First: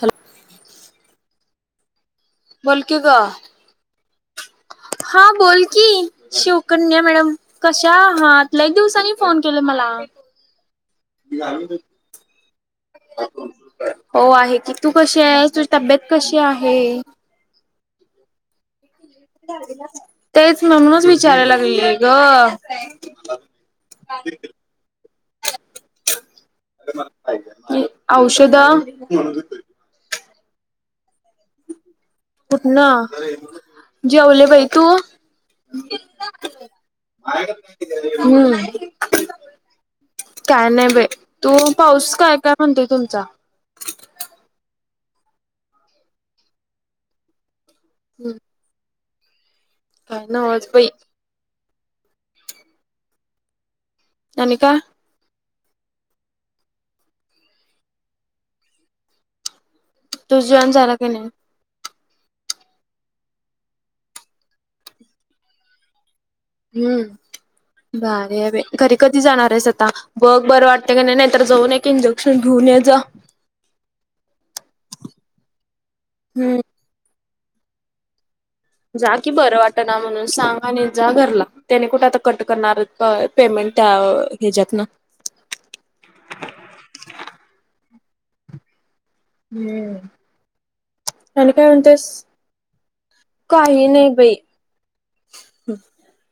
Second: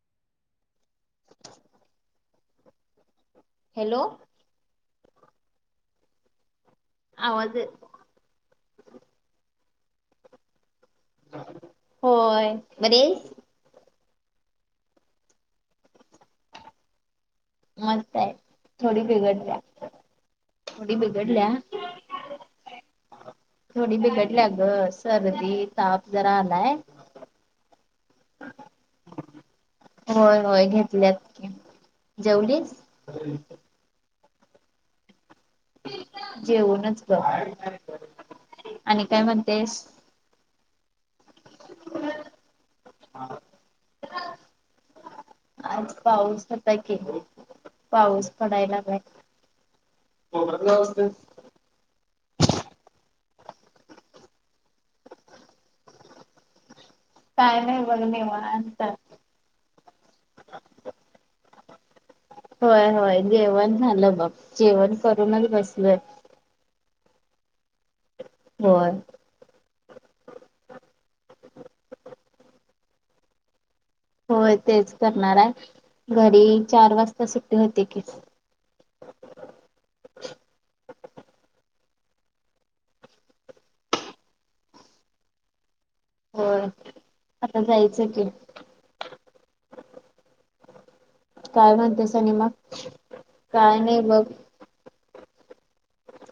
Hello बलकी का hello हा बोल की शवकन्या मॅडम आवाज येत कशा आहात एक दिवसांनी फोन केला मला. होय बर. हो आहे की तू कशी आहे तुझी तब्येत कशी आहे मस्त आहे थोडी बिघड द्या तेच म्हणूनच विचारायला लागले ग थोडी बिघडली ग सर्दी ताप जरा आलाय औषध होय होय घेतल्याती कुठ ना जी वले बाई तू जेवनच ग हम्म. आणि काय म्हणतेस. काय नाही बे तू पाऊस काय काय म्हणतेय तुमचा आज पाऊस होता के पाऊस पडायला नाहीहि काय हो नव्हच कला बाई वाजते आणिम का काय नाही बघणेव अंतर तू जॉन झाला की नाही होय होय जेवण झालं बघ जेवण करूनच बसलय हम्म भारी आहे होय घरीखरी जाणार आहेस आता बघ बरं वाटते का नाही नाहीतर जाऊन एक इंजेक्शन घेऊन ये जा होय तेच करणारय हम्म घरी चार वाजता सुट्टी होते की जा कि बरं वाट ना म्हणून सांग आणि जा घरला त्याने कुठे आता कट करणार पेमेंट त्या ह्याच्यात ना होय आता जायचं की हम्म आणि काय म्हणतेस काय काही नाही बघ बाई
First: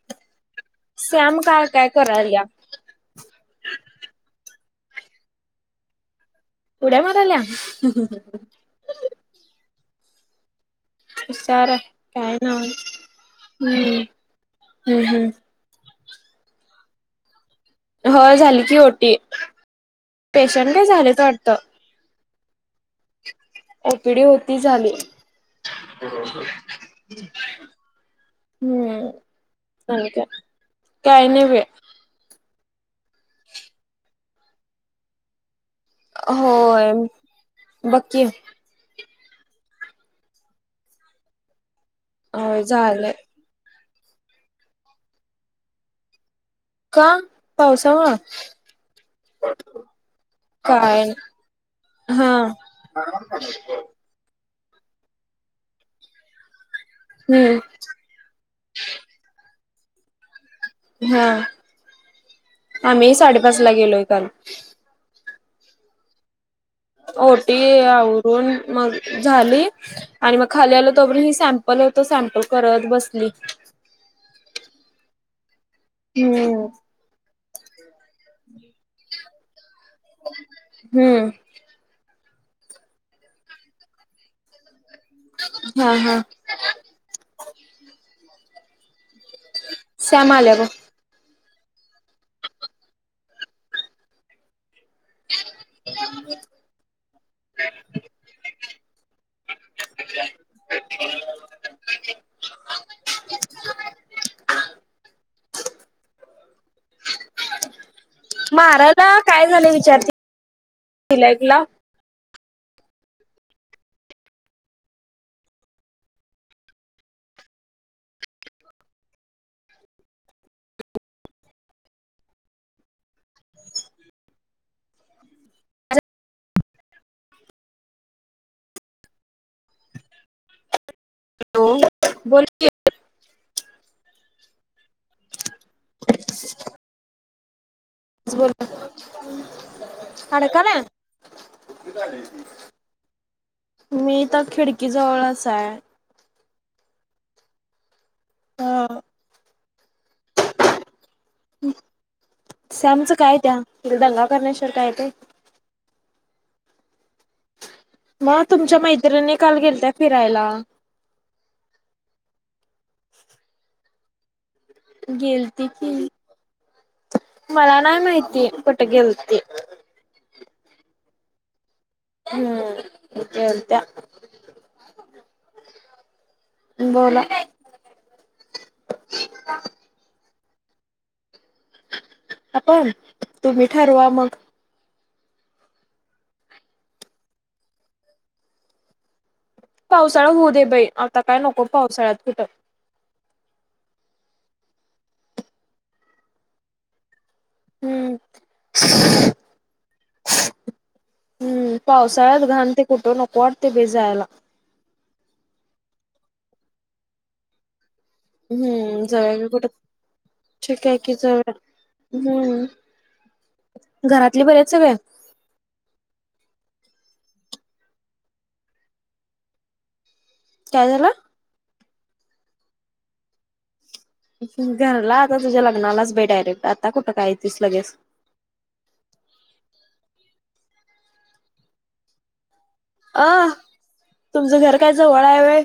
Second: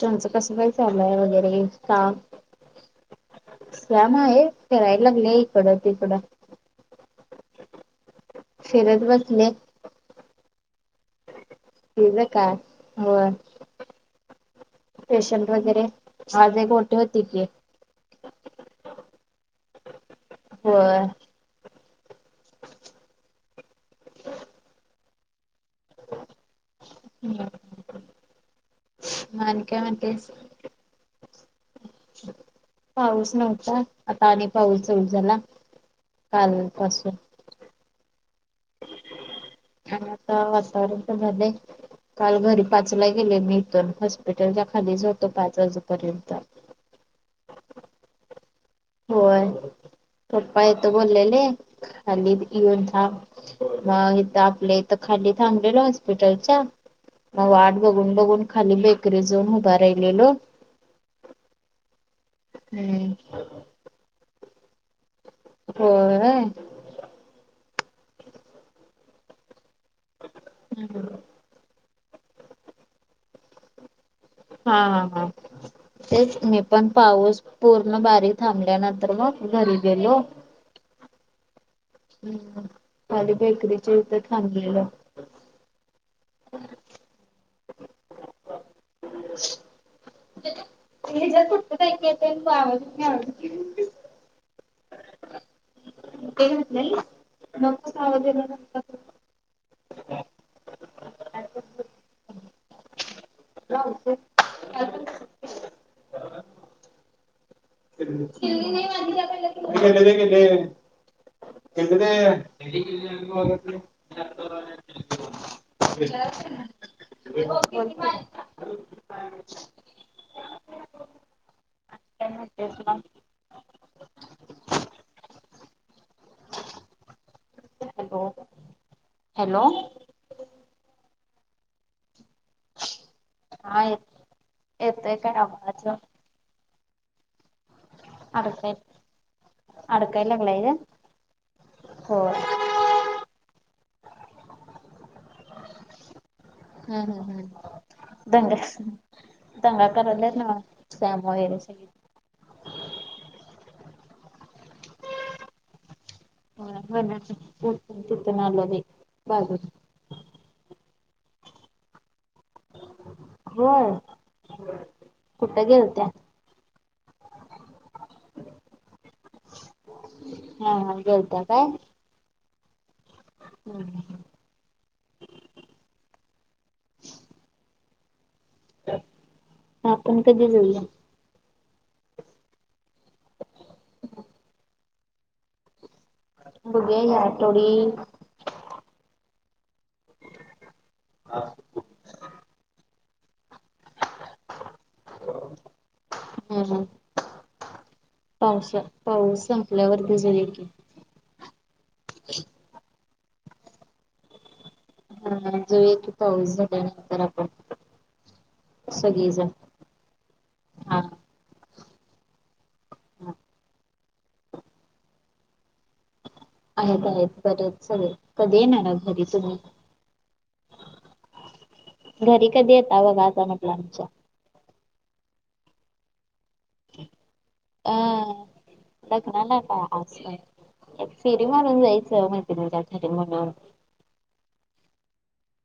तुचं कसं काही चाललंय सॅम वगैरे काय काय का करायल्या श्यामा हे खेळायला लागल्या इकडं तिकडं उड्या मारल्या फिरत बसले ार तिझं काय ना होय ह् हम् हम् पेशंट वगैरे वाजे कोठे होती की हो झाली की ओटी पेशंट काय होय झाले वाटतं ओपीडी होती झाली मग हम्म आणि काय का म्हणतेस काही नाही बाई पाऊस नव्हता आता आणि पाऊस‌ सुरू झाला. काल होय पासून बघकी आणि आता वातावरण तर झालंय काल घरी होय पाचला झालंय गेले मी इथून हॉस्पिटलच्या खालीच होतो पाच वाजूपर्यंत का पावसामुळे होय पप्पा येतं काय बोललेले हा खाली येऊन थांब मग इथ आपले खाली थांब हॉस्पिटलच्या म हम्म बघून बघून खाली बेकरी जाऊन उभा राहिलेलो हा हम्म. आम्ही साडेपाच ला गेलोय काल हो ओटी आवरून मग झाली आणि मग खाली आलं तोवर ही सॅमप पल तो सॅम्पल करत बसली हा हा हा तेच मी हम्म पण पाऊस पूर्ण बारीक थांबल्यानंतर मग घरी गेलो. हम्म हम् खली बेकरीच्या इथं थांबलेलं हा हा श्यामालाग! म जटत काय? त आवज नाही नकस. [inaudible] नते का [inaudible] मारायला काय झालं विचारते केले केले [inaudible] [inaudible] तिलाकला ह तेस हॅलो हॅलो बोल की हा येत येतय काय आवाज बोल अडकाय अडकाय अड लागलाय का काय? होय मी तर खिडकी जवळचाय हम्म हम् हम्म दंगा हा दंगाकरल्या ना त्यामुळे स्यामचं काय त्या तिला दंगा करण्याश्वर काय ते. हो म मग तुमच्या मैत्रिणी काल बाजून. गेलताय फिरायला. हो गेलती की मला नाही माहिती पट गेलती. हा हा गोलता काय? हम्म हत हम्म बोला आपण कधी जाऊया. आपण तु्ही ठरूवा मग? बघ्या या आठोडी. पावसाळा होऊ दे बाई आता काय नको पावसाळ्यात कुठं! हम हम हम्म पाऊसा पाऊस संपल्यावरती झारी की! हम् पावसाळ्यात घाणते कुठं नको वाटते बेजायला. हा जय त पा होऊंतर आपण. हम्म जळ सगळीजण. कुठं िकय कि जळ हम्म हम् घरातले बरेच सगळे. आहेत आहेत. बरच लेल कधी येणार घरी तुम्ही! काय झाला! घरी कधी येतता बघा आता म्हटलं आमच्या! घरला आता तुझ्या लग्नालाच भे डायरेक्ट आता कुठं काय तस लगेच. अं लग्नाला काय अस फेरी मारून जायचं माहिती तुझ्याक! अ तुमचं घर काय जवळ आहे व.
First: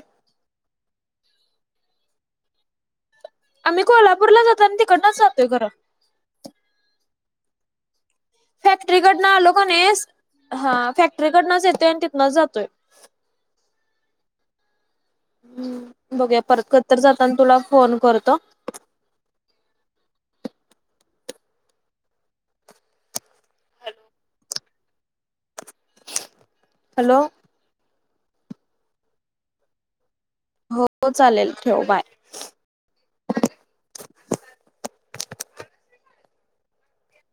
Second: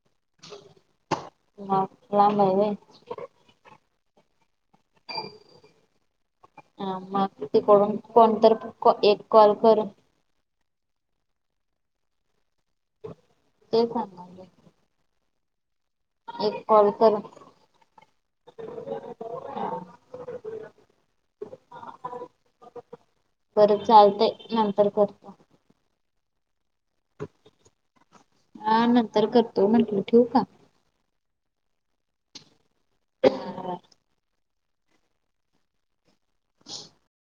ला बाहिले. आम्ही कोल्हापूरला जातो आणि तिकडनच जातोयर. ह मग तिकडून कोणत एक फॅक्टरीकडनं आलो कॉल का कर. नाही हा फॅक्टरीकडनंच येतोय आणि तिनंच जातोय. ते सग. हम्म बघया परत कॉल कत करून जाताना तुला फोन करतो. [unintelligible] बरं चालतंय नंतर कर. हॅलो. हा नंतर करतो म्हटलं ठेऊ का? हो चालेल ठेव बाय. हा हा. [unintelligible]